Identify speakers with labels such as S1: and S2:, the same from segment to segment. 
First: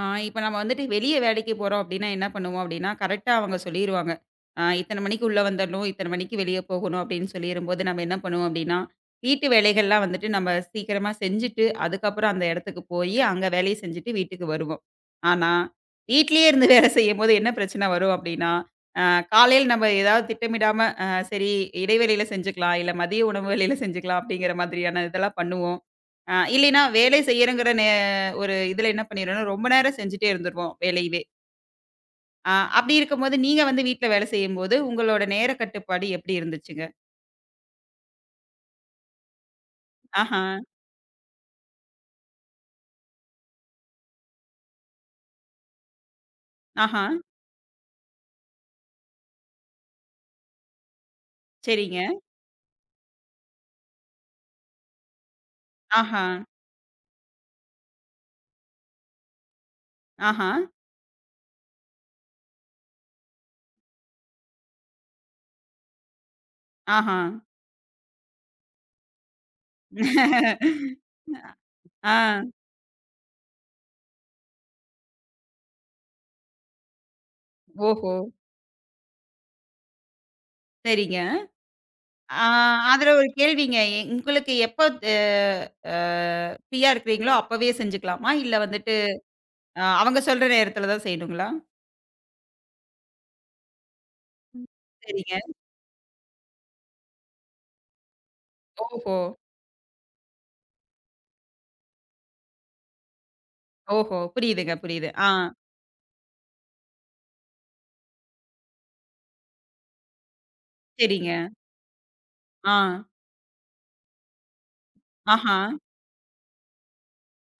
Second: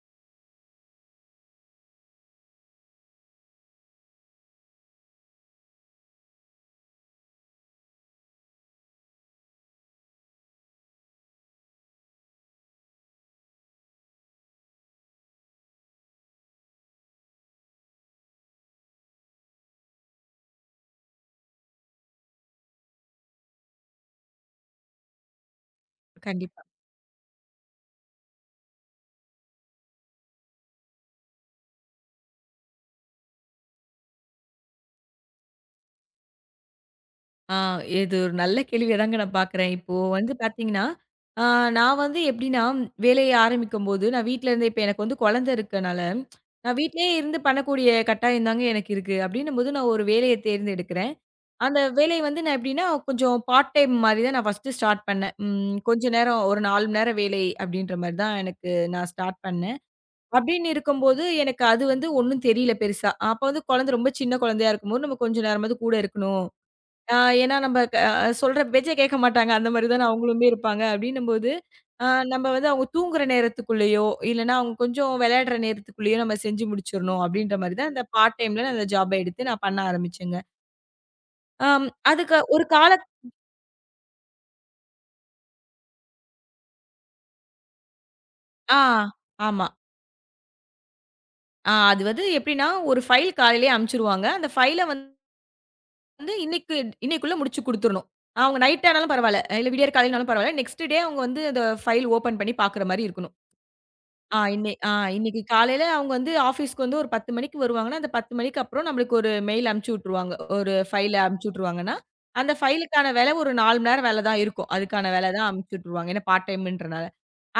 S1: ஆ இப்ப நம்ம வந்துட்டு வெளிய வேலைக்கு போறோம் அப்டின்னா, என்ன பண்ணுவோம் அப்டின்னா, கரெக்ட்டா அவங்க சொல்லிருவாங்க. இத்தன மணிக்கு உள்ள வந்துரணும், இத்தன மணிக்கு வெளிய போகணும் அப்டின்னு சொல்லிரும்போது, நம்ம என்ன பண்ணுவோம் அப்டின்னா, வீட்டு வேலைகள்லாம் வந்துட்டு நம்ம சீக்கிரமா செஞ்சுட்டு, அதுக்கப்புறம் அந்த இடத்துக்கு போயி, அங்க வேலைய செஞ்சுட்டு வீட்டுக்கு வருவோம். ஆனா, வீட்லயே இருந்து வேலை செய்யும்போது என்ன பிரச்சனை வரும் அப்டின்னா, அ காலையில நம்ம ஏதாவது திட்டமிடாம, சரி, இடைவேளையில செஞ்சுக்கலாம், இல்ல மதிய உணவு வேளையில செஞ்சுக்கலாம் அப்டிங்கிற மாதிரியான இதெல்லாம் பண்ணுவோம்.
S2: கண்டிப்பா.
S1: இல்லைன்னா, வேலை செய்யறங்கிற நே ஒரு இதுல என்ன பண்ணிருவோம்னா, ரொம்ப நேரம் செஞ்சுட்டே இருந்துருவோம் வேலையவே. ஆ, அப்படி இருக்கும்போது, நீங்க வந்து வீட்ல வேலை செய்யும்போது, உங்களோட நேர கட்டுப்பாடு எப்படி இருந்துச்சுங்க?
S2: ஆ இது ஒரு நல்ல கேள்வியா தாங்க நான் பார்க்குறேன். இப்போ வந்து
S1: ஆஹா,
S2: பார்த்தீங்கன்னா, ஆ நான் வந்து எப்படின்னா, வேலைய ஆரம்பிக்கும்போது நான் வீட்ல இருந்தே இப்ப எனக்கு வந்து குழந்தை இருக்கனால, நான்
S1: ஆஹா,
S2: வீட்லயே இருந்து பண்ணக்கூடிய கட்டாயம் தாங்க எனக்கு இருக்கு. அப்படின்னும்போது நான் ஒரு வேலைய தேர்ந்தெடுக்கிறேன். அந்த
S1: சரிங்க.
S2: வேலைய வந்து நான் எப்படின்னா, கொஞ்சம் பார்ட் டைம் மாரி தான் நான் ஃபர்ஸ்ட்டு ஸ்டார்ட் பண்ணேன். கொஞ்ச
S1: ஆஹா,
S2: நேரம் ஒரு 4 மணி நேரம் வேலை அப்படின்ற மாரி தான் எனக்கு நான் ஸ்டார்ட் பண்ணேன்.
S1: ஆஹா,
S2: அப்படின்னு இருக்கும்போது எனக்கு அது வந்து ஒண்ணும் தெரியல பெருசா. அப்ப வந்து குழந்தை ரொம்ப சின்ன குழந்தையா இருக்கும்போது, நம்ம கொஞ்ச நேரமாவது கூட இருக்கணும். ஆ
S1: ஆஹா.
S2: ஏன்னா நம்ம சொல்ற பேச்சே கேட்க மாட்டாங்க. அந்த மாரி தான அவங்களுமே இருப்பாங்க அப்டின்னும்போது, ஆ
S1: ஆ,
S2: நம்ம வந்து அவங்க தூங்குற நேரத்துக்குள்ளேயோ, இல்லன்னா அவங்க கொஞ்சம் விளையாடுற நேரத்துக்குள்ளேயோ நம்ம செஞ்சு முடிச்சிரணும் அப்டின்ற மாரி தான் இந்த
S1: ஓஹோ!
S2: பார்ட் டைம்ல நான் அந்த ஜாப் எடுத்து நான் பண்ண ஆரம்பிச்சேங்க.
S1: சரிங்க.
S2: ஆம் அதுக்கு
S1: ஆ,
S2: ஒரு கால
S1: அதுல ஒரு கேள்விங்க. உங்களுக்கு எப்ப, அ அ ஃப்ரீயா இருக்கிறீங்களோ, அப்பவே செஞ்சுக்கலாமா? இல்ல
S2: ஆ
S1: வந்துட்டு
S2: ஆமா.
S1: அவங்க சொல்ற நேரத்துல தான் செய்யணுங்களா?
S2: அது வந்து எப்டின்னா ஒரு ஃபைல் காலையிலேயே அனுப்பிச்சுருவாங்க. அந்த ஃபைல வந்து
S1: சரிங்க.
S2: இன்னைக்கு இன்னைக்குள்ள முடிச்சு குடுத்துரணும். அவங்க நைட் ஆனாலும்
S1: ஓஹோ!
S2: பரவால்ல, இல்ல விடியற் காலையிலனாலும் பரவால்ல. நெக்ஸ்ட் டே அவங்க வந்து அந்த ஃபைல் ஓப்பன் பண்ணி பார்க்குற மாரி இருக்கணும்.
S1: ஓஹோ!
S2: ஆ இன்னை
S1: புரியுதுங்க,
S2: ஆ
S1: புரியுது. ஆ,
S2: இன்னைக்கு காலையில அவங்க வந்து ஆஃபீஸ்க்கு வந்து ஒரு 10:00 மணிக்கு வருவாங்கன்னா, அந்த 10:00 மணிக்கு அப்புறம் நம்மளுக்கு ஒரு மெயில் அனுப்பிச்சு விட்டுருவாங்க. ஒரு ஃபைல
S1: சரிங்க.
S2: அனுப்பிச்சு விட்டுருவாங்கன்னா, அந்த
S1: ஆ,
S2: ஃபைலுக்கான வேலை ஒரு 4 மணி நேரம் வேலை தான் இருக்கும். அதுக்கான வேலை தான்
S1: ஆஹா,
S2: அனுப்பிச்சு விட்டுருவாங்க. ஏன்னா பார்ட் டைம்ன்றனால.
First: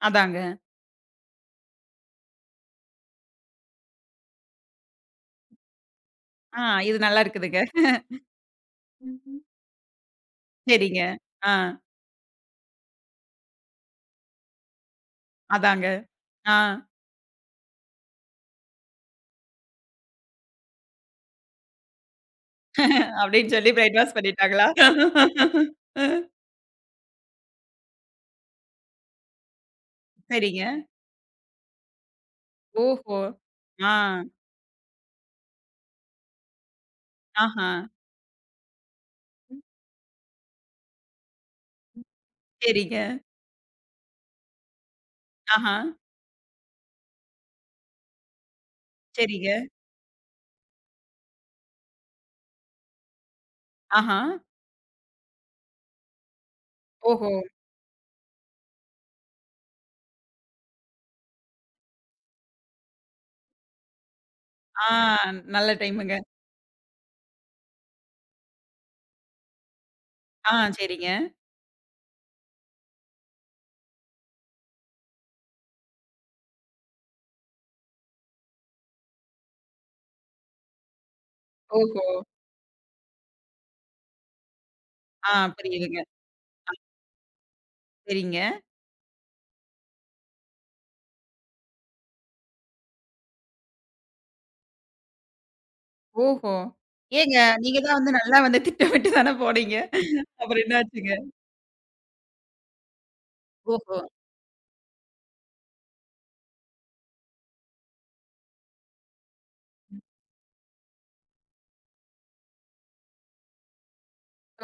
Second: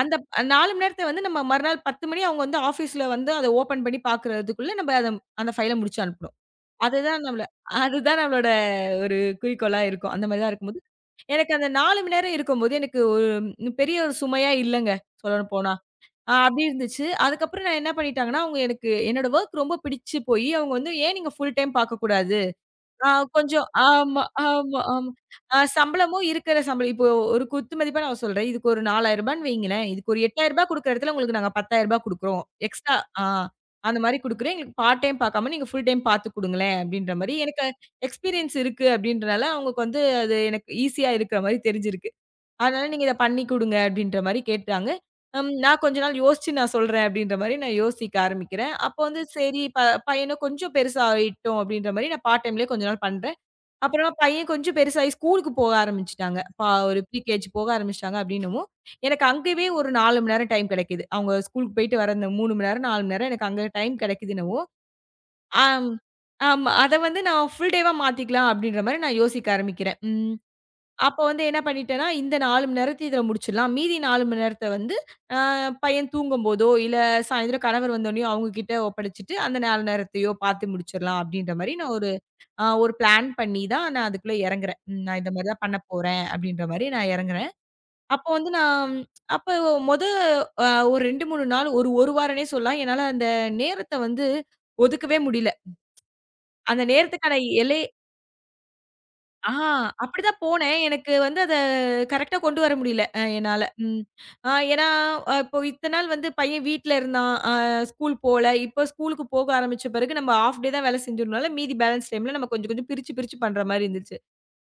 S2: அந்த
S1: அதாங்க.
S2: 4 மணி நேரத்த வந்து நம்ம மறுநாள் 10:00 மணி அவங்க வந்து ஆஃபீஸ்ல வந்து அத ஓப்பன் பண்ணி பார்க்குறதுக்குள்ள நம்ம அத அந்த ஃபைல முடிச்சு அனுப்பணும்.
S1: ஆ, இது நல்லா
S2: அதுதான் நம்மள
S1: இருக்குதுங்க.
S2: அதுதான் நம்மளோட ஒரு
S1: ம்ஹ்ம்.
S2: குறிக்கோளா இருக்கும். அந்த மாரி தான் இருக்கும்போது,
S1: சரிங்க. ஆ,
S2: எனக்கு அந்த 4 மணி நேரம் இருக்கும்போது எனக்கு ஒரு பெரிய ஒரு சுமையா இல்லங்க. சொல்லப்போனா.
S1: அதாங்க. ஆ,
S2: அப்படி இருந்துச்சு. அதுக்கப்புறம் நான் என்ன பண்ணிட்டாங்கன்னா, அவங்க எனக்கு என்னோட வொர்க் ரொம்ப பிடிச்சு போயி, அவங்க வந்து "ஏன் நீங்க ஃபுல் டைம் பார்க்கக்கூடாது? ஆ
S1: அப்டின்னு
S2: கொஞ்சம்"
S1: சொல்லி பிரைன் வாஷ்
S2: ஆமா,
S1: பண்ணிட்டாங்களா?
S2: ஆமா, ஆமா.
S1: அ
S2: சம்பளமும் இருக்கிற சம்பளம் இப்போ ஒரு குத்து மதிப்பா நான் சொல்றேன். இதுக்கு ஒரு ரூ. 4,000 வைங்களேன். இதுக்கு ஒரு ரூ.
S1: சரிங்க.
S2: 8,000 குடுக்குற இடத்துல உங்களுக்கு நாங்க ரூ. 10,000 குடுக்குறோம். எக்ஸ்ட்ரா
S1: ஓஹோ!
S2: ஆ
S1: ஆ,
S2: அந்த மாரி குடுக்குறோம். எங்களுக்கு பார்ட் டைம் பார்க்காம நீங்க ஃபுல் டைம் பார்த்து குடுங்களேன்." அப்படின்ற மாரி எனக்கு
S1: ஆஹா.
S2: எக்ஸ்பீரியன்ஸ் இருக்கு அப்படின்றனால அவங்களுக்கு வந்து அது எனக்கு ஈஸியா இருக்கிற மாரி தெரிஞ்சிருக்கு. அதனால
S1: சரிங்க.
S2: நீங்க இத பண்ணி குடுங்க அப்டின்ற மாரி கேட்டாங்க.
S1: ஆஹா.
S2: நான் கொஞ்ச நாள் யோசிச்சு நான் சொல்றேன் அப்டின்ற மாரி நான் யோசிக்க ஆரம்பிக்கிறேன். அப்ப வந்து
S1: சரிங்க.
S2: சரி ப பையனும் கொஞ்சம் பெருசாயிட்டோம் அப்டின்ற மாரி நான் பார்ட் டைம்லயே கொஞ்ச நாள் பண்றேன். அப்புறமா
S1: ஆஹா.
S2: பையன் கொஞ்சம் பெருசாகி ஸ்கூலுக்கு போக ஆரம்பிச்சுட்டாங்க. ஒரு
S1: ஓஹோ!
S2: ப்ரீகேஜி போக ஆரம்பிச்சுட்டாங்க அப்டின்னவும், எனக்கு அங்கவே ஒரு 4 மணி நேரம் டைம் கிடைக்குது. அவங்க ஸ்கூலுக்கு போயிட்டு வர அந்த 3 மணி நேரம், 4 மணி நேரம் எனக்கு அங்க டைம் கிடைக்குதுன்னவும்,
S1: ஆ, நல்ல
S2: ஆம்
S1: டைமுங்க.
S2: ஆமா. அத வந்து நான் ஃபுல் டேவா மாத்திக்கலாம் அப்டின்ற மாரி நான் யோசிக்க ஆரம்பிக்கிறேன்.
S1: ஆ, சரிங்க.
S2: அப்ப வந்து என்ன பண்ணிட்டேன்னா, இந்த 4 மணி நேரத்த இதில முடிச்சிடலாம். மீதி 4 மணி நேரத்த வந்து அ பையன் தூங்கும்போதோ, இல்ல சாயந்திரம் கணவர் வந்தோனேயோ அவங்ககிட்ட ஒப்படைச்சுட்டு, அந்த 4 நேரத்தையோ பார்த்து முடிச்சிடலாம் அப்படின்ற மாரி நான்
S1: ஓஹோ!
S2: ஒரு பிளான் பண்ணி தான் நான் அதுக்குள்ள இறங்குறேன். நான்
S1: ஆ,
S2: இந்த மாரி தான் பண்ண
S1: புரியுதுங்க.
S2: போறேன் அப்படின்ற மாரி நான் இறங்குறேன். அப்ப
S1: சரிங்க.
S2: வந்து நான் அப்ப மொத அ ஒரு 2, 3 நாள் ஒரு 1 வாரம்னே சொல்லலாம். என்னால அந்த நேரத்த வந்து ஒதுக்கவே முடியல.
S1: ஓஹோ!
S2: அந்த நேரத்துக்கான
S1: ஏங்க, நீங்க
S2: எல்லை
S1: தான் வந்து நல்லா வந்து திட்டமிட்டு தானே
S2: ஆ
S1: போனீங்க.
S2: அப்படிதான்
S1: அப்புறம்
S2: போனேன். எனக்கு
S1: என்னாச்சுங்க?
S2: வந்து அத கரெக்ட்டா கொண்டு வர முடியல என்னால.
S1: ஓஹோ!
S2: ம். அ ஏன்னா, இப்போ இத்தன நாள் வந்து பையன் வீட்ல இருந்தான். ஸ்கூல் போல. இப்போ ஸ்கூலுக்கு போக ஆரம்பிச்ச பிறகு நம்ம ஹாஃப் டே தான் வேலை செஞ்சதுனால, மீதி பேலன்ஸ் டைம்ல நம்ம கொஞ்சம் கொஞ்சம் பிரிச்சு பிரிச்சு பண்ற மாரி இருந்துச்சு.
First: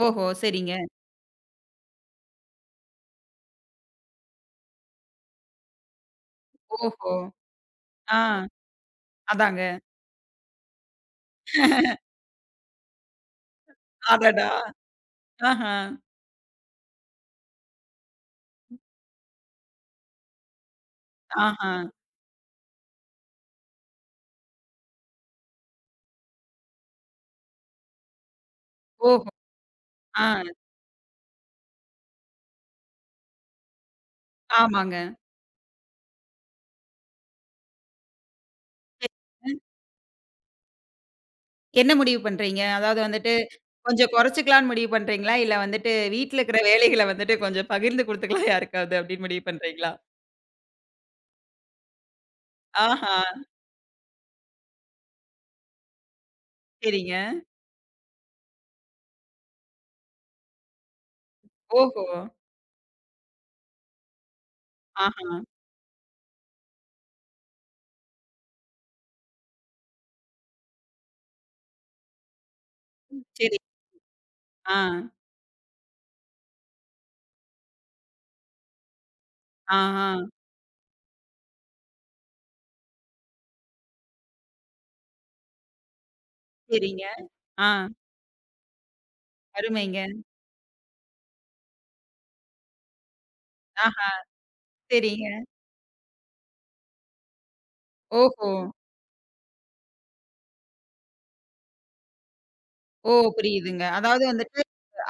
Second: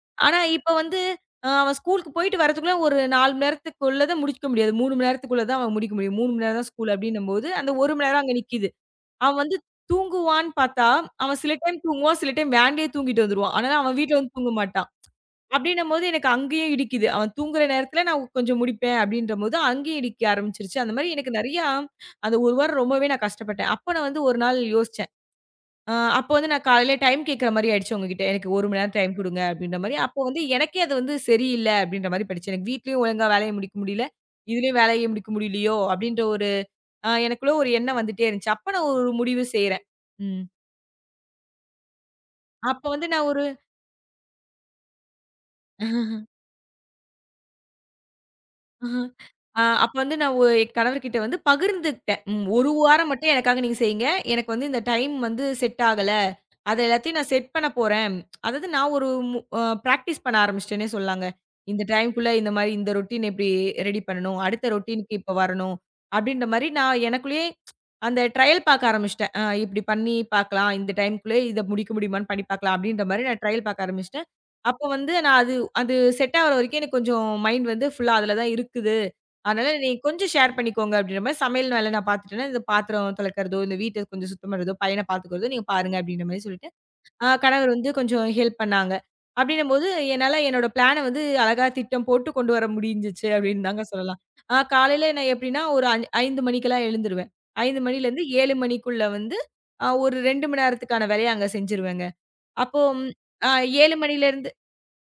S1: ஓஹோ!
S2: ஆனா இப்ப
S1: சரிங்க.
S2: வந்து அவன் ஸ்கூலுக்கு போயிட்டு வரதுக்குள்ள ஒரு 4 மணி நேரத்துக்குள்ள தான் முடிக்க முடியாது. 3 மணி நேரத்துக்குள்ள தான் அவன் முடிக்க முடியும். 3 மணி நேரம் தான் ஸ்கூல்
S1: ஓஹோ!
S2: அப்படின்னும்போது, அந்த 1 மணி
S1: ஆ,
S2: நேரம் அங்க நிக்கிது. அவன் வந்து
S1: அதாங்க.
S2: தூங்குவான்னு பார்த்தா, அவன் சில டைம் தூங்குவான், சில டைம் வேன்லயே தூங்கிட்டு வந்துருவான். ஆனா அவன் வீட்ல வந்து
S1: அடடா!
S2: தூங்க மாட்டான்.
S1: ஆஹா.
S2: அப்படின்னம்போது எனக்கு அங்கேயும் இடிக்குது. அவன் தூங்குற நேரத்துல நான் கொஞ்சம் முழிப்பேன் அப்படின்றபோது, அங்கேயும் இடிக்க ஆரம்பிச்சுருச்சு. அந்த மாரி எனக்கு நெறையா
S1: ஆஹா.
S2: அந்த 1 வாரம் ரொம்பவே நான் கஷ்டப்பட்டேன். அப்ப நான் வந்து ஒரு நாள் யோசிச்சேன். அப்ப வந்து நான் காலையில டைம் கேட்கிற மாரி ஆயிடுச்சு அவங்ககிட்ட. எனக்கு 1 மணி நேரம் டைம்
S1: ஓஹோ!
S2: குடுங்க அப்படின்ற மாரி. அப்போ
S1: ஆ,
S2: வந்து எனக்கே அது வந்து சரியில்ல அப்படின்ற மாரி பட்டுச்சு. எனக்கு வீட்லயும் ஒழுங்கா வேலைய முடிக்க முடியல. இதுலயும்
S1: ஆமாங்க.
S2: வேலைய முடிக்க முடியலையோ அப்படின்ற ஒரு எனக்குள்ள ஒரு எண்ணம் வந்துட்டே இருந்துச்சு. அப்ப நான் ஒரு முடிவு
S1: சரிங்க.
S2: செய்றேன். ம்.
S1: என்ன முடிவு பண்றீங்க?
S2: அப்ப
S1: அதாவது
S2: வந்து நான்
S1: வந்துட்டு, கொஞ்சம் குறைச்சுக்கலான்னு முடிவு பண்றீங்களா? இல்ல வந்துட்டு
S2: ஒரு
S1: வீட்ல இருக்கிற வேலைகள வந்துட்டு கொஞ்சம் பகிர்ந்து குடுத்துக்கலாம் யாருக்காவது
S2: ஆஹா.
S1: அப்படின்னு முடிவு
S2: அ
S1: பண்றீங்களா?
S2: அப்ப வந்து நான் என் கணவர்கிட்ட வந்து பகிர்ந்துக்கிட்டேன். 1 வாரம்
S1: ஆஹா!
S2: மட்டும் எனக்காக நீங்க செய்யுங்க. எனக்கு வந்து இந்த டைம் வந்து செட் ஆகல. அத எல்லாத்தையும்
S1: சரிங்க.
S2: நான் செட் பண்ண போறேன். அதாவது நான் ஒரு மு அ பிராக்டிஸ் பண்ண ஆரம்பிச்சுட்டேன்னே சொல்லாங்க. இந்த
S1: ஓஹோ!
S2: டைம்க்குள்ள இந்த மாரி இந்த ரொட்டீன் எப்படி ரெடி பண்ணணும். அடுத்த ரொட்டீனுக்கு இப்ப
S1: ஆஹா!
S2: வரணும். அப்படின்ற மாரி நான் எனக்குள்ளேயே அந்த ட்ரையல் பார்க்க ஆரம்பிச்சுட்டேன். இப்படி பண்ணி பார்க்கலாம். இந்த டைம்க்குள்ளே இத முடிக்க முடியுமான்னு பண்ணி பார்க்கலாம். அப்படின்ற மாரி நான்
S1: சரி.
S2: ட்ரையல் பார்க்க ஆரம்பிச்சுட்டேன்.
S1: ஆ,
S2: அப்ப வந்து நான் அது அது செட் ஆகுற வரைக்கும் எனக்கு கொஞ்சம் மைண்ட் வந்து ஃபுல்லா அதுல தான் இருக்குது. அதனால
S1: ஆ,
S2: நீ
S1: ஆ.
S2: கொஞ்சம் ஷேர் பண்ணிக்கோங்க அப்படின்ற மாரி சமையல் வேலை நான் பார்த்துட்டேன்னா, இந்த பாத்திரம் துலக்கிறதோ, இந்த வீட்ட கொஞ்சம் சுத்தம் பண்றதோ, பையன பார்த்துக்கிறதோ நீங்க பாருங்க அப்படின்ற மாரி சொல்லிட்டு,
S1: சரிங்க. ஆ,
S2: கணவர் வந்து கொஞ்சம் ஹெல்ப் பண்ணாங்க. அப்படின்னும்போது
S1: அருமைங்க.
S2: என்னால என்னோட பிளான வந்து அழகா திட்டம் போட்டு கொண்டு வர முடிஞ்சுச்சு அப்படின்னு தாங்க
S1: ஆஹா!
S2: சொல்லலாம். காலையில
S1: சரிங்க.
S2: நான் எப்படின்னா ஒரு ஐ 5 மணிக்கெல்லாம் எழுந்துருவேன். 5 மணிலேருந்து
S1: ஓஹோ!
S2: 7 மணிக்குள்ள வந்து ஒரு 2 மணி நேரத்துக்கான வேலைய அங்க செஞ்சுருவேங்க. அப்போ
S1: ஓ!
S2: அ
S1: புரியுதுங்க.
S2: 7
S1: அதாவது
S2: மணிலேருந்து
S1: வந்துட்டு,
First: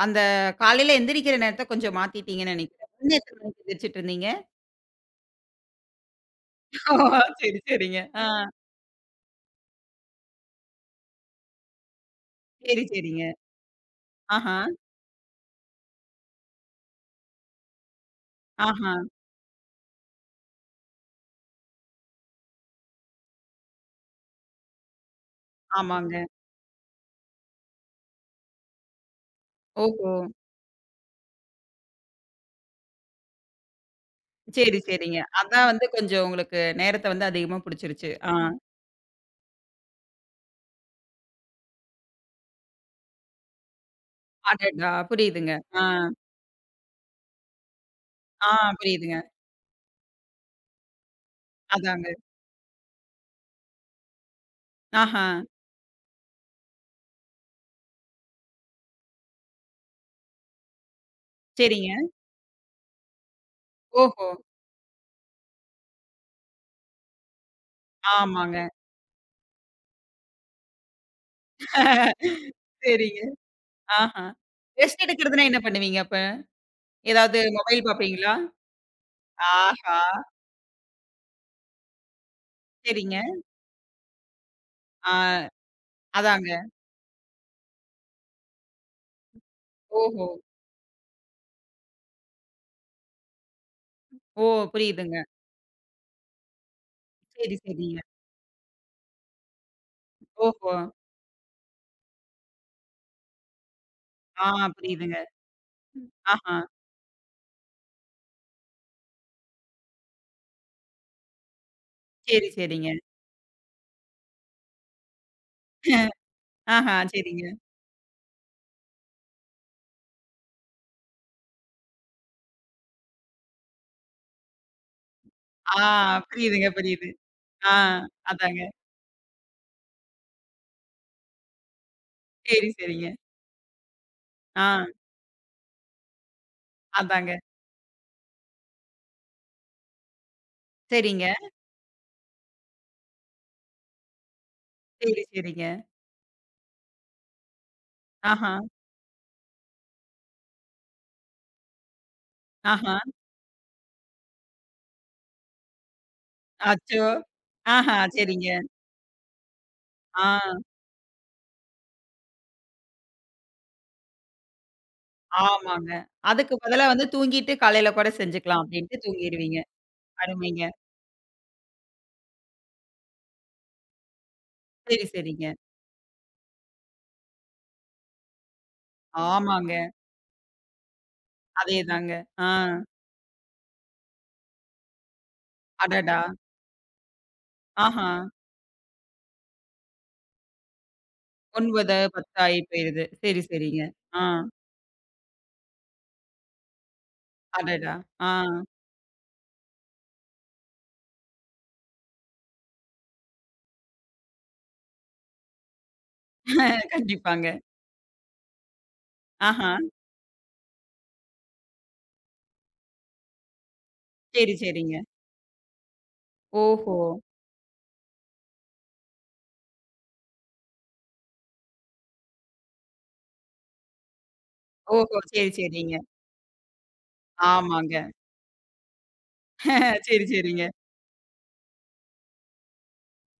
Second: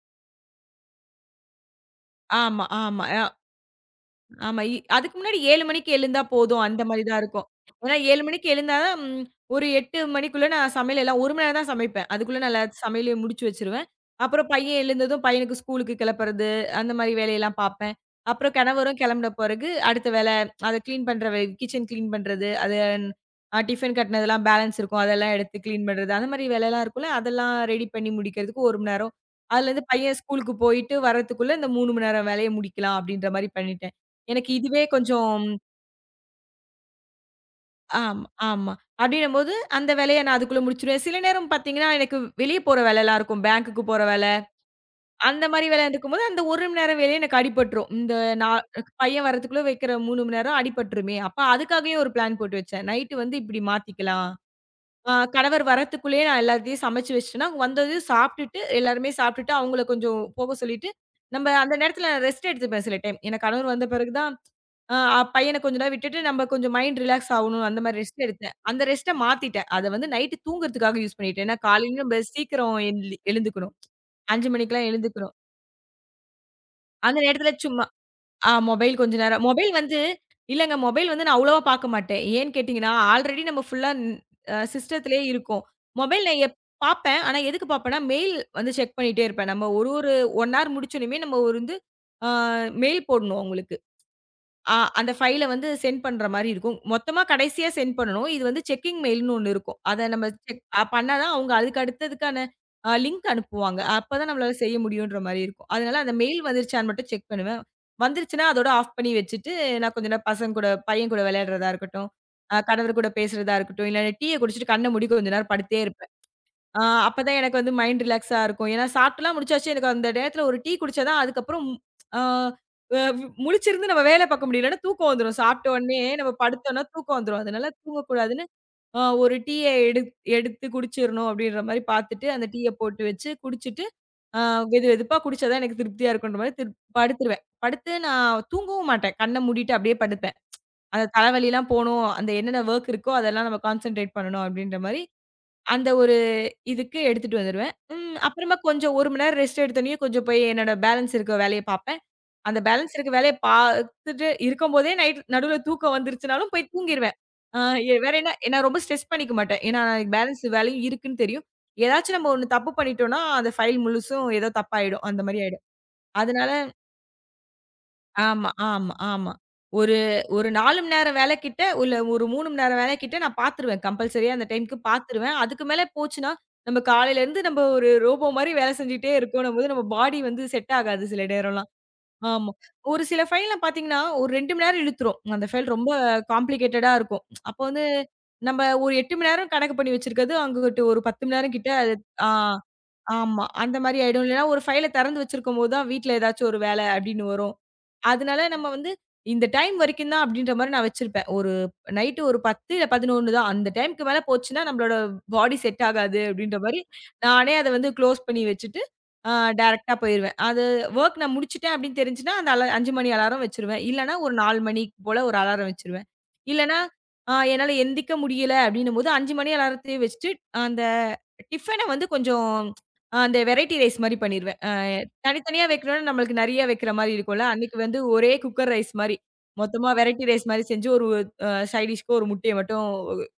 S1: அந்த காலையில எந்திரிக்கிற நேரத்த கொஞ்சம் மாத்திட்டீங்கன்னு
S2: ஆமா,
S1: நினைக்கிறேன்.
S2: ஆமா.
S1: முன்ன எத்தன மணிக்கு எந்திரிச்சுட்டு இருந்தீங்க?
S2: ஆமா. அதுக்கு முன்னாடி 7 மணிக்கு எழுந்தா போதும். அந்த மாரி தான்
S1: ஓ!
S2: இருக்கும்.
S1: சரி,
S2: ஏன்னா
S1: சரிங்க.
S2: 7
S1: ஆ,
S2: மணிக்கு எழுந்தா தான் ஒரு 8 மணிக்குள்ள நான் சமையல் எல்லாம் 1 மணி நேரம் தான் சமைப்பேன். அதுக்குள்ள நான் எல்லா
S1: சரி,
S2: சமையலையும்
S1: சரிங்க.
S2: முடிச்சு வச்சுருவேன். அப்புறம்
S1: ஆஹா!
S2: பையன் எழுந்ததும் பையனுக்கு ஸ்கூலுக்கு கிளப்புறது, அந்த மாரி வேலையெல்லாம் பார்ப்பேன். அப்புறம்
S1: ஆஹா,
S2: கணவரும் கிளம்பின பிறகு அடுத்த வேலை அத கிளீன் பண்ற வே கிச்சன் கிளீன் பண்றது, அது அ டிஃபன் கட்டினதெல்லாம் பேலன்ஸ் இருக்கும். அதெல்லாம் எடுத்து கிளீன் பண்றது,
S1: ஆமாங்க.
S2: அந்த மாரி வேலையெல்லாம் இருக்கும்ல. அதெல்லாம் ரெடி பண்ணி முடிக்கிறதுக்கு 1 மணி நேரம். அதுலேருந்து
S1: ஓஹோ!
S2: பையன் ஸ்கூலுக்கு போயிட்டு வரதுக்குள்ள இந்த 3 மணி நேரம் வேலைய முடிக்கலாம், அப்படின்ற மாரி பண்ணிட்டேன். எனக்கு
S1: சரி,
S2: இதுவே
S1: சரிங்க.
S2: கொஞ்சம்
S1: அதான் வந்து கொஞ்சம் உங்களுக்கு நேரத்த வந்து அதிகமா புடிச்சிருச்சு.
S2: ஆமா,
S1: ஆ.
S2: ஆமா. அப்படின்னும்போது அந்த வேலைய நான் அதுக்குள்ள முடிச்சுருவேன். சில நேரம் பார்த்தீங்கன்னா, எனக்கு வெளிய போற வேலைலாம் இருக்கும். பேங்க்குக்கு போற வேல,
S1: அடடா!
S2: அந்த
S1: புரியுதுங்க.
S2: மாரி வேல
S1: ஆ,
S2: இருக்கும்போது, அந்த 1 மணி நேரம் வேலையே எனக்கு அடிபட்டுரும். இந்த
S1: ஆ,
S2: நான்
S1: புரியுதுங்க.
S2: பையன் வரதுக்குள்ள வைக்கிற 3 மணி நேரம் அடிபட்டுருமே! அப்ப அதுக்காகவே
S1: அதாங்க.
S2: ஒரு பிளான் போட்டு வச்சேன். நைட்டு வந்து இப்படி மாத்திக்கலாம்.
S1: ஆஹா,
S2: கணவர் வரத்துக்குள்ளேயே நான் எல்லாத்தையும் சமைச்சு வச்சுட்டேன்னா, அவங்க வந்தது சாப்பிட்டுட்டு எல்லாருமே சாப்பிட்டுட்டு, அவங்கள கொஞ்சம் போக சொல்லிட்டு, நம்ம அந்த
S1: சரிங்க.
S2: நேரத்தில ரெஸ்ட் எடுத்துப்பேன் சில டைம். ஏன்னா கணவர் வந்த பிறகு
S1: ஓஹோ!
S2: தான் பையன கொஞ்ச நேரம் விட்டுட்டு நம்ம கொஞ்சம் மைண்ட் ரிலாக்ஸ் ஆவணும். அந்த மாரி ரெஸ்ட் எடுத்தேன்.
S1: ஆமாங்க.
S2: அந்த ரெஸ்ட்ட மாத்திட்டேன். அத வந்து நைட்டு தூங்குறதுக்காக யூஸ் பண்ணிட்டேன். ஏன்னா காலையில நம்ம சீக்கிரம்
S1: சரிங்க.
S2: எழுந்துக்கணும்.
S1: ஆஹா.
S2: 5 மணிக்கெல்லாம்
S1: ரெஸ்ட்
S2: எழுந்துக்கணும்.
S1: எடுக்கிறதுனா என்ன பண்ணுவீங்க அப்ப?
S2: அந்த
S1: ஏதாவது
S2: நேரத்தில சும்மா
S1: மொபைல் பார்ப்பீங்களா?
S2: ஆ மொபைல் கொஞ்ச நேரம். மொபைல்
S1: ஆஹா!
S2: வந்து இல்லங்க மொபைல் வந்து நான் அவ்வளவா பாக்க மாட்டேன். ஏன்னு கேட்டீங்கன்னா,
S1: சரிங்க.
S2: ஆல்ரெடி நம்ம ஃபுல்லா சிஸ்டத்திலேயே
S1: ஆ,
S2: இருக்கோம். மொபைல் நான் எப்
S1: அதாங்க.
S2: பாப்பேன். ஆனா எதுக்கு பாப்பேன்னா, மெயில் வந்து செக் பண்ணிட்டே இருப்பேன். நம்ம ஒரு ஒரு
S1: ஓஹோ!
S2: 1 ஹவர் முடிச்சோனயுமே நம்ம ஒரு வந்து ஆ மெயில் போடணும் அவுங்களுக்கு.
S1: ஓ!
S2: அந்த
S1: புரியுதுங்க.
S2: ஃபைல வந்து சென்ட் பண்ற மாரி இருக்கும். மொத்தமா
S1: சரி,
S2: கடைசியா சென்ட்
S1: சரிங்க.
S2: பண்ணணும். இது வந்து செக்கிங் மெயில்ன்னு ஒண்ணு இருக்கும். அத நம்ம செக்
S1: ஓஹோ!
S2: அ பண்ணா தான் அவங்க அதுக்கு அடுத்ததுக்கான லிங்க் அனுப்புவாங்க. அப்பதான்
S1: ஆ,
S2: நம்மளால செய்ய
S1: புரியுதுங்க.
S2: முடியுன்ற மாரி இருக்கும். அதனால அந்த மெயில்
S1: ஆஹா,
S2: வந்துருச்சான்னு மட்டும் செக் பண்ணுவேன். வந்துருச்சுன்னா அதோட ஆஃப் பண்ணி வச்சுட்டு, நான் கொஞ்ச நேரம் பசங்க கூட பையன் கூட விளையாடுறதா இருக்கட்டும்,
S1: சரி, சரிங்க.
S2: கணவர் கூட பேசுறதா இருக்கட்டும், இல்ல டீய குடிச்சிட்டு கண்ண மூடி கொஞ்ச நேரம் படுத்தே இருப்பேன். ஆ
S1: ஆஹா,
S2: அப்பதான்
S1: சரிங்க.
S2: எனக்கு வந்து மைண்ட் ரிலாக்ஸா இருக்கும். ஏன்னா சாப்பிட்டுலாம் முடிச்சாச்சு. எனக்கு அந்த நேரத்துல ஒரு டீ குடிச்சா தான் அதுக்கப்புறம் ம், ஆ அ முழிச்சிருந்து நம்ம வேலை பார்க்க முடியும். இல்லன்னா தூக்கம் வந்துரும். சாப்பிட்ட
S1: ஆ,
S2: உடனே நம்ம
S1: புரியுதுங்க,
S2: படுத்தோம்னா
S1: புரியுது.
S2: தூக்கம் வந்துரும். அதனால
S1: ஆ,
S2: தூங்கக்கூடாதுன்னு
S1: அதாங்க.
S2: ஒரு டீய எடுத்து குடிச்சிரணும் அப்படின்ற மாரி பார்த்துட்டு, அந்த டீய
S1: சரி,
S2: போட்டு
S1: சரிங்க.
S2: வச்சு குடிச்சிட்டு, ஆ
S1: ஆ,
S2: வெது வெதுப்பா குடிச்சா தான் எனக்கு திருப்தியா இருக்குன்ற மாரி
S1: அதாங்க.
S2: படுத்துருவேன். படுத்து நான் தூங்கவும் மாட்டேன். கண்ண மூடிட்டு அப்படியே படுப்பேன். அந்த
S1: சரிங்க.
S2: தலைவலிலாம் போணும். அந்த என்னென்ன வொர்க் இருக்கோ அதெல்லாம் நம்ம கான்சன்ட்ரேட் பண்ணணும் அப்படின்ற மாரி
S1: சரி, சரிங்க.
S2: அந்த ஒரு இதுக்கு எடுத்துட்டு வந்துருவேன்.
S1: ஆஹா,
S2: அப்புறமா கொஞ்சம் 1 மணி நேரம் ரெஸ்ட் எடுத்தோனயே கொஞ்சம் போய் என்னோட பேலன்ஸ் இருக்க வேலைய பார்ப்பேன். அந்த பேலன்ஸ்
S1: ஆஹா.
S2: இருக்க வேலைய பார்த்துட்டு இருக்கும்போதே நைட் நடுவுல தூக்கம் வந்துருச்சுனாலும் போய்
S1: அச்சோ!
S2: தூங்கிருவேன். ஆ எ
S1: ஆஹா,
S2: வேற என்ன
S1: சரிங்க.
S2: நான் ரொம்ப ஸ்ட்ரெஸ் பண்ணிக்க மாட்டேன். ஏன்னா பேலன்ஸ்
S1: ஆ,
S2: வேலையும் இருக்குன்னு தெரியும். ஏதாச்சும் நம்ம ஒண்ணு தப்பு பண்ணிட்டோம்னா, அந்த ஃபைல் முழுசும் ஏதோ தப்பாயிடும். அந்த மாரி ஆயிடும்.
S1: ஆமாங்க.
S2: அதனால
S1: அதுக்கு பதிலா வந்து தூங்கிட்டு காலையில கூட செஞ்சுக்கலாம் அப்டின்ட்டு
S2: ஆமா.
S1: தூங்கிருவீங்க.
S2: ஒரு ஒரு
S1: அருமைங்க.
S2: 4 மணி நேரம் வேலை கிட்ட, இல்ல ஒரு 3 மணி நேரம் வேலை கிட்ட நான் பார்த்துருவேன். கம்பல்சரியா அந்த டைம்க்கு
S1: சரி,
S2: பார்த்துருவேன்.
S1: சரிங்க.
S2: அதுக்கு மேல போச்சுன்னா, நம்ம காலையிலருந்து நம்ம ஒரு ரோபோ மாரி வேலை செஞ்சுட்டே இருக்கோன்னும்போது,
S1: ஆமாங்க.
S2: நம்ம பாடி வந்து செட் ஆகாது சில நேரம்லாம்.
S1: அதேதாங்க. ஆ,
S2: ஆமா. ஒரு சில ஃபைல்லாம் பார்த்தீங்கன்னா, ஒரு 2 மணி நேரம் இழுத்துரும். அந்த ஃபைல் ரொம்ப
S1: அடடா!
S2: காம்ப்ளிகேட்டடா இருக்கும். அப்போ வந்து
S1: ஆஹா.
S2: நம்ம ஒரு 8 மணி நேரம் கணக்கு பண்ணி வச்சிருக்கிறது, அங்குட்டு ஒரு 10 மணி நேரம் கிட்ட அது
S1: 9,
S2: ஆ
S1: 10 ஆயி போயிருது. சரி,
S2: ஆமா. அந்த
S1: சரிங்க.
S2: மாரி
S1: ஆ,
S2: ஆயிடும். இல்லைன்னா ஒரு ஃபைல திறந்து வச்சிருக்கும்போது தான், வீட்ல ஏதாச்சும் ஒரு வேலை அப்படின்னு வரும்.
S1: அடடா! ஆ,
S2: அதனால நம்ம வந்து இந்த டைம் வரைக்கும் தான் அப்படின்ற மாரி நான் வச்சிருப்பேன். ஒரு நைட்டு ஒரு 10 இல்ல 11 தான். அந்த டைம்க்கு மேல போச்சுன்னா நம்மளோட பாடி செட் ஆகாது அப்படின்ற மாரி
S1: கண்டிப்பாங்க.
S2: நானே அத வந்து க்ளோஸ் பண்ணி வச்சுட்டு, ஆ
S1: ஆஹா.
S2: டைரக்ட்டா போயிருவேன். அது வொர்க் நான் முடிச்சுட்டேன் அப்படின்னு தெரிஞ்சுன்னா, அந்த அல 5 மணி அலாரம் வச்சுருவேன். இல்லன்னா ஒரு
S1: சரி,
S2: 4 மணிக்கு
S1: சரிங்க.
S2: போல ஒரு அலாரம் வச்சுருவேன். இல்லன்னா,
S1: ஓஹோ!
S2: என்னால எந்திக்க முடியல அப்படின்னும்போது 5 மணி அலாரத்தையே வச்சுட்டு, அந்த டிஃபன வந்து கொஞ்சம் அந்த வெரைட்டி ரைஸ் மாரி பண்ணிருவேன்.
S1: ஓஹோ! சரி,
S2: தனித்தனியா
S1: சரிங்க.
S2: வைக்கணும்னா நம்மளுக்கு நெறைய வைக்கிற மாரி இருக்கும்ல. அன்னைக்கு வந்து
S1: ஆமாங்க.
S2: ஒரே குக்கர் ரைஸ் மாரி. மொத்தமா வெரைட்டி
S1: சரி,
S2: ரைஸ் மாரி
S1: சரிங்க.
S2: செஞ்சு ஒரு சைட் டிஷ்க்கு ஒரு முட்டைய மட்டும்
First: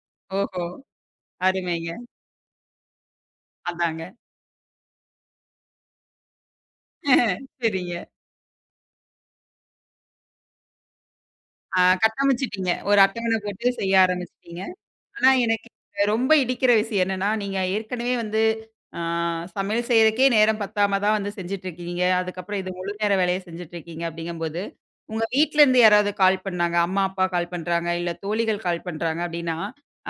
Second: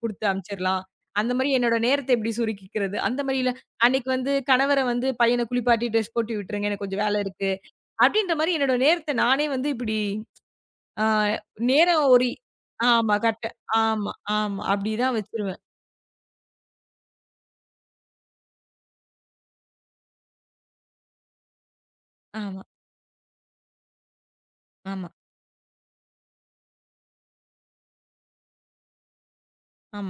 S2: குடுத்து
S1: ஓஹோ!
S2: அனுப்பிச்சிரலாம். அந்த மாரி என்னோட
S1: அருமைங்க.
S2: நேரத்த எப்படி சுருக்கிக்கிறது? அந்த மாரி இல்ல,
S1: அதாங்க.
S2: அன்னைக்கு வந்து கணவர வந்து பையன குளிப்பாட்டி ட்ரெஸ் போட்டு விட்டுருங்க. எனக்கு கொஞ்சம் வேல இருக்கு.
S1: சரிங்க.
S2: அப்படின்ற மாரி என்னோட நேரத்த நானே வந்து இப்படி ஆ
S1: ஆ,
S2: நேரம் ஒரு
S1: கட்டமைச்சுட்டீங்க. ஒரு
S2: ஆமா
S1: அட்டவணை
S2: கட்ட
S1: போட்டு செய்ய
S2: ஆமா, ஆமா.
S1: ஆரம்பிச்சுட்டீங்க.
S2: அப்படிதான்
S1: ஆனா
S2: வச்சுருவேன்.
S1: எனக்கு ரொம்ப இடிக்கிற விஷயம் என்னன்னா, நீங்க ஏற்கனவே வந்து, ஆ சமையல் செய்றதுக்கே நேரம் பத்தாம தான் வந்து செஞ்சுட்டுருக்கீங்க. அதுக்கப்புறம்
S2: ஆமா,
S1: இது முழு நேர வேலைய செஞ்சுட்டுருக்கீங்க அப்படிங்கும்போது,
S2: ஆமா,
S1: உங்க வீட்லருந்து யாராவது கால் பண்ணாங்க, அம்மா, அப்பா கால் பண்றாங்க, இல்ல தோழிகள் கால் பண்றாங்க அப்படின்னா,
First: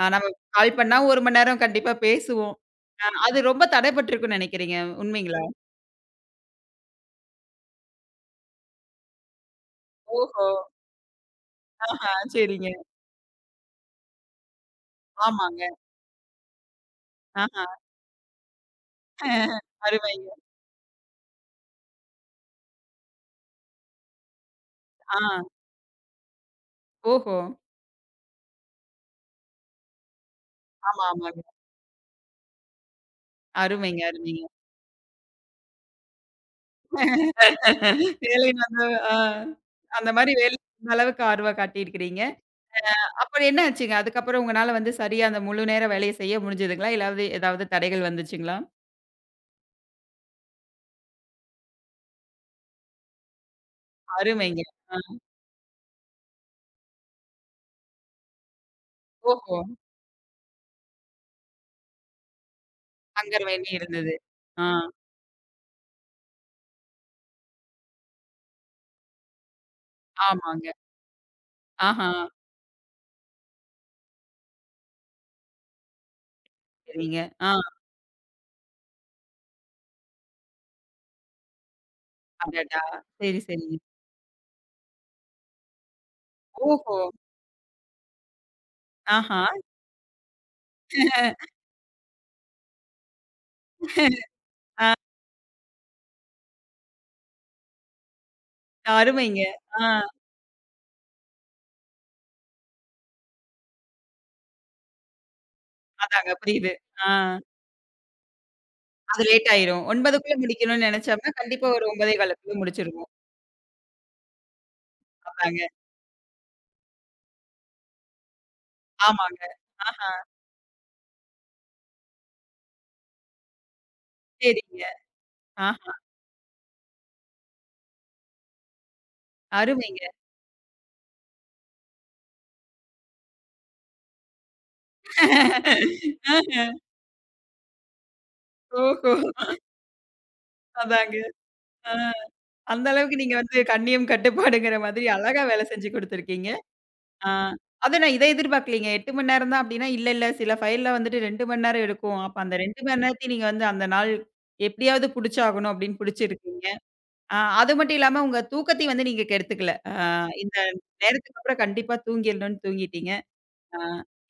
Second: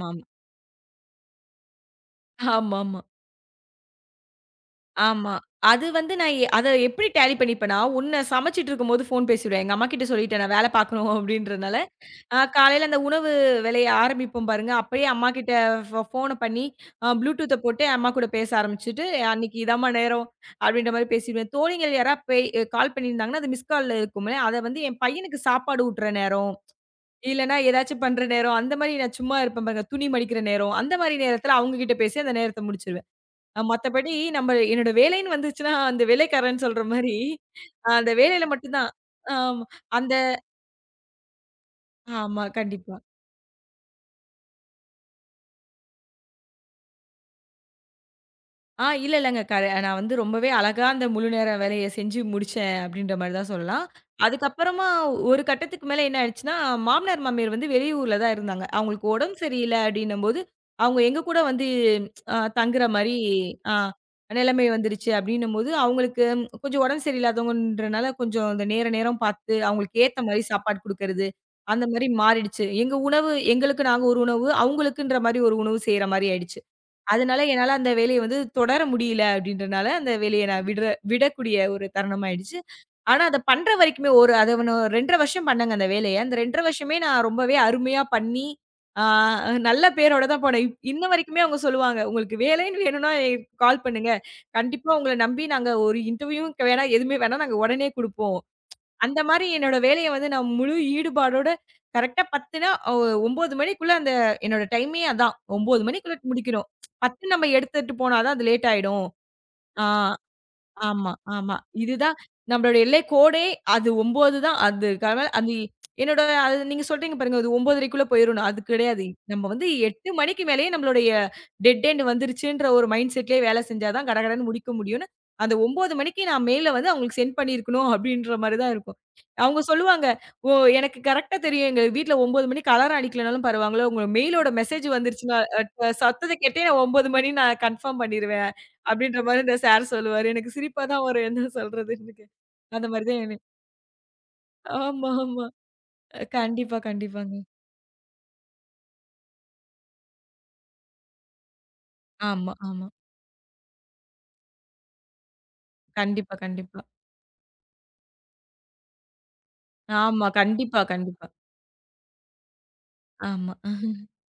S1: ஆ, நம்ம கால் பண்ணா 1 மணி நேரம் கண்டிப்பா பேசுவோம்.
S2: ஆமாமா.
S1: அது ரொம்ப தடைப்பட்டுருக்குன்னு நெனைக்கிறீங்க.
S2: ஆமா.
S1: உண்மைங்களா?
S2: அது வந்து நான் அத எப்படி டேலி பண்ணிப்பேன்னா, ஒண்ணு சமைச்சிட்டு இருக்கும்போது ஃபோன் பேசிடுவேன். எங்க அம்மாகிட்ட சொல்லிட்டேன்,
S1: ஓஹோ!
S2: நான் வேலை பார்க்கணும் அப்படின்றனால.
S1: ஆஹா, சரிங்க.
S2: காலையில அந்த உணவு வேலைய ஆரம்பிப்போம் பாருங்க, அப்பயே அம்மாகிட்ட
S1: ஆமாங்க.
S2: ஃபோன பண்ணி ப்ளூடூத்த
S1: ஆஹா.
S2: போட்டு அம்மா கூட பேச ஆரம்பிச்சுட்டு, "அன்னைக்கு இதாம்மா நேரம்"
S1: அருமைங்க.
S2: அப்படின்ற மாரி பேசிடுவேன். தோழிகள் யாரா பேய் கால் பண்ணியிருந்தாங்கன்னா, அது மிஸ் கால்ல இருக்கும்ல, அத வந்து என்
S1: ஆ.
S2: பையனுக்கு சாப்பாடு ஊட்டுற நேரம்,
S1: ஓஹோ!
S2: இல்லன்னா ஏதாச்சும் பண்ற நேரம், அந்த மாரி நான் சும்மா இருப்பேன் பாருங்க, துணி மடிக்கிற நேரம், அந்த
S1: ஆமா,
S2: மாரி
S1: ஆமாங்க.
S2: நேரத்தில அவங்க கிட்ட பேசி அந்த நேரத்த முடிச்சிருவேன்.
S1: அருமைங்க,
S2: மத்தபடி
S1: அருமைங்க.
S2: நம்ம என்னோட வேலைன்னு வந்துச்சுன்னா, அந்த வேலைக்காரன்னு சொல்ற மாரி, அந்த வேலையில
S1: வேலை
S2: மட்டும்
S1: வந்து
S2: தான்.
S1: ஆ.
S2: ஆமா.
S1: அந்த
S2: அந்த
S1: மாரி வேலை அந்த அளவுக்கு ஆர்வம் காட்டியிருக்கிறீங்க.
S2: ஆமா. கண்டிப்பா.
S1: அப்புறம் என்ன ஆச்சுங்க? அதுக்கப்புறம் உங்கனால வந்து சரியா அந்த முழு நேர வேலைய செய்ய முடிஞ்சதுங்களா? இல்லாவது ஏதாவது தடைகள் வந்துச்சுங்களா?
S2: இல்ல, இல்லங்க. நான் வந்து ரொம்பவே அழகா அந்த முழு நேர வேலைய செஞ்சு முடிச்சேன் அப்படின்ற மாரி தான் சொல்லலாம்.
S1: அருமைங்க.
S2: அதுக்கப்புறமா
S1: ஆ.
S2: ஒரு கட்டத்துக்கு மேல என்ன ஆயிடுச்சுன்னா, மாமனார், மாமியார் வந்து வெளியூர்ல தான் இருந்தாங்க. அவங்களுக்கு உடம்பு
S1: ஓஹோ!
S2: சரியில்ல அப்படின்னும்போது, அவங்க எங்க கூட வந்து தங்குற மாரி
S1: சங்கர் வேலி
S2: ஆ
S1: இருந்தது.
S2: நிலைமை
S1: ஆ.
S2: வந்துருச்சு அப்படின்னும்போது, அவங்களுக்கு கொஞ்சம் உடம்பு சரியில்லாதவங்கன்றனால கொஞ்சம் அந்த நேரம் பார்த்து, அவங்களுக்கு ஏத்த மாரி
S1: ஆமாங்க.
S2: சாப்பாடு குடுக்கறது, அந்த மாரி
S1: ஆஹா.
S2: மாறிடுச்சு. எங்க உணவு எங்களுக்கு நாங்க ஒரு உணவு, அவங்களுக்குன்ற மாரி ஒரு உணவு செய்ற மாரி ஆயிடுச்சு.
S1: சரிங்க.
S2: அதனால
S1: ஆ.
S2: என்னால அந்த வேலைய வந்து தொடர முடியல அப்படின்றனால, அந்த வேலைய நான் விடக்கூடிய ஒரு தருணம் ஆயிடுச்சு.
S1: அடடா!
S2: ஆனா, அத
S1: சரி,
S2: பண்ற
S1: சரிங்க.
S2: வரைக்குமே ஒரு அத ஒண்ணு 2 1/2 வருஷம் பண்ணேங்க அந்த வேலைய. அந்த 2 1/2 வருஷமே
S1: ஓஹோ!
S2: நான் ரொம்பவே அருமையா பண்ணி, ஆ
S1: ஆஹா.
S2: நல்ல பேரோட தான் போனேன். இன்ன வரைக்குமே அவங்க சொல்லுவாங்க, "உங்களுக்கு வேலைன்னு வேணும்னா கால் பண்ணுங்க.
S1: ஆ.
S2: கண்டிப்பா உங்கள நம்பி நாங்க ஒரு இன்டர்வியூவும் வேணா, எதுவுமே வேணா நாங்க உடனே குடுப்போம்." அந்த
S1: அருமைங்க.
S2: மாரி என்னோட
S1: ஆ.
S2: வேலைய வந்து நான் முழு ஈடுபாடோட கரெக்ட்டா 10ன்னா ஒ 9 மணிக்குள்ள அந்த என்னோட டைமே அதான். 9 மணிக்குள்ள
S1: அதாங்க
S2: முடிக்கணும்.
S1: புரியுது. ஆ.
S2: 10 நம்ம எடுத்துட்டு போனா தான் அது லேட் ஆயிடும்.
S1: அது லேட் ஆயிரும்.
S2: ஆ.
S1: 9க்குள்ள முடிக்கணும்னு
S2: ஆமா,
S1: நெனச்சோம்னா,
S2: ஆமா.
S1: கண்டிப்பா ஒரு
S2: இதுதான்
S1: 9.15க்குள்ள
S2: நம்மளோட எல்லைக்
S1: முடிச்சிருவோம்.
S2: கோடே அது 9 தான்.
S1: அதாங்க.
S2: என்னோட அது நீங்க சொல்றீங்க பாருங்க, அது 9:30க்குள்ள போயிரும்னு. அது கிடையாது.
S1: ஆமாங்க.
S2: நம்ம வந்து 8
S1: ஆஹா.
S2: மணிக்கு மேலயே நம்மளுடைய டெட் எண்ட் வந்துருச்சுன்ற ஒரு மைண்ட் செட்லயே வேலை செஞ்சா தான் கடகடன்னு முடிக்க
S1: சரிங்க.
S2: முடியும்னு, அந்த 9
S1: ஆஹா.
S2: மணிக்கு நான் மெயில வந்து அவங்களுக்கு சென்ட் பண்ணியிருக்கணும் அப்படின்ற மாரி தான் இருக்கும். அவங்க
S1: அருமைங்க.
S2: சொல்லுவாங்க, "ஓ! எனக்கு கரெக்ட்டா தெரியும். எங்க வீட்ல 9 மணிக்கு அலாரம் அடிக்கலனாலும் பரவாங்கல்ல. உங்க மெயிலோட மெசேஜ் வந்துருச்சுன்னா, சத்தத்த கேட்டே
S1: ஆஹ.
S2: நான் 9 மணின்னு நான் கன்ஃபார்ம் பண்ணிருவேன்."
S1: ஓஹோ!
S2: அப்படின்ற மாரி இந்த சார் சொல்லுவாரு. எனக்கு சிரிப்பா தான்
S1: அதாங்க.
S2: வரும் என்ன
S1: ஆ.
S2: சொல்றது எனக்கு.
S1: அந்த
S2: அந்த மாரி
S1: அளவுக்கு
S2: தான்
S1: நீங்க
S2: எனக்
S1: வந்து கண்ணியம் கட்டுப்பாடுங்கிற மாதிரி
S2: ஆமா,
S1: அழகா
S2: ஆமா.
S1: வேலை செஞ்சு குடுத்துருக்கீங்க.
S2: கண்டிப்பா,
S1: ஆ.
S2: கண்டிப்பாங்க.
S1: அத நான் இத எதிர்பார்க்கலீங்க. 8 மணி நேரம் தான் அப்டின்னா, இல்ல இல்ல சில ஃபைல்லாம் வந்துட்டு 2 மணி நேரம் எடுக்கும். அப்ப
S2: ஆமா,
S1: அந்த 2
S2: ஆமா.
S1: மணி நேரத்தையும் நீங்க வந்து அந்த நாள் எப்படியாவது புடிச்சாகணும் அப்படின்னு
S2: கண்டிப்பா,
S1: புடிச்சிருக்கீங்க.
S2: கண்டிப்பா.
S1: ஆ, அது மட்டும் இல்லாம உங்க தூக்கத்தையும் வந்து நீங்க கெடுத்துக்கல. ஆ,
S2: ஆமா.
S1: இந்த
S2: கண்டிப்பா, கண்டிப்பா.
S1: நேரத்துக்கு அப்புறம் கண்டிப்பா தூங்கிரணும்னு தூங்கிட்டீங்க.
S2: ஆமா.
S1: ஆ,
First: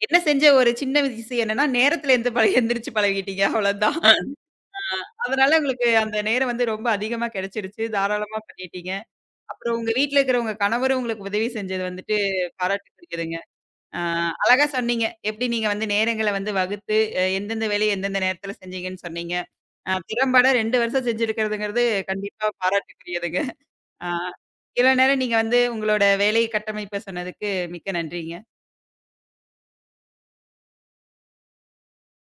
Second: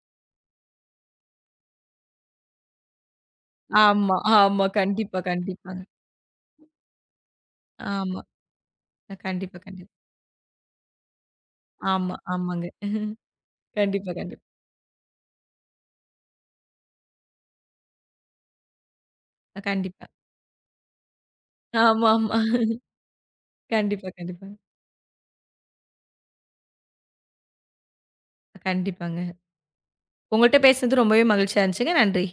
S1: என்ன செஞ்ச ஒரு சின்ன விஷயம் என்னன்னா, நேரத்துல எந்து பழ எந்திரிச்சு பழகிட்டீங்க அவ்வளோதான். அ,
S2: ஆமா, ஆமா.
S1: ஆ, ஆ.
S2: கண்டிப்பா,
S1: அதனால
S2: கண்டிப்பாங்க.
S1: உங்களுக்கு அந்த நேரம் வந்து ரொம்ப அதிகமா கிடைச்சிருச்சு.
S2: ஆமா.
S1: தாராளமா பண்ணிட்டீங்க.
S2: கண்டிப்பா,
S1: அப்புறம்
S2: கண்டிப்பா.
S1: உங்க வீட்ல இருக்கிற உங்க கணவரும் உங்களுக்கு உதவி செஞ்சது
S2: ஆமா,
S1: வந்துட்டு
S2: ஆமாங்க.
S1: பாராட்டுக்குரியதுங்க. ஆ,
S2: கண்டிப்பா, கண்டிப்பா.
S1: அழகா சொன்னீங்க. எப்படி நீங்க வந்து நேரங்கள வந்து வகுத்து, எந்தெந்த வேலைய எந்தெந்த நேரத்துல செஞ்சீங்கன்னு சொன்னீங்க.
S2: கண்டிப்பா.
S1: திறம்பட 2 வருஷம் செஞ்சிருக்கிறதுங்கிறது
S2: ஆமா, ஆமா.
S1: கண்டிப்பா பாராட்டுக்குரியதுங்க. ஆ.
S2: கண்டிப்பா, கண்டிப்பாங்க.
S1: இவ்வளோ நேரம் நீங்க வந்து உங்களோட வேலை கட்டமைப்ப சொன்னதுக்கு மிக்க நன்றிங்க.
S2: கண்டிப்பாங்க. உங்கள்ட்ட பேசுனது ரொம்பவே மகிழ்ச்சியா இருந்துச்சுங்க. நன்றி.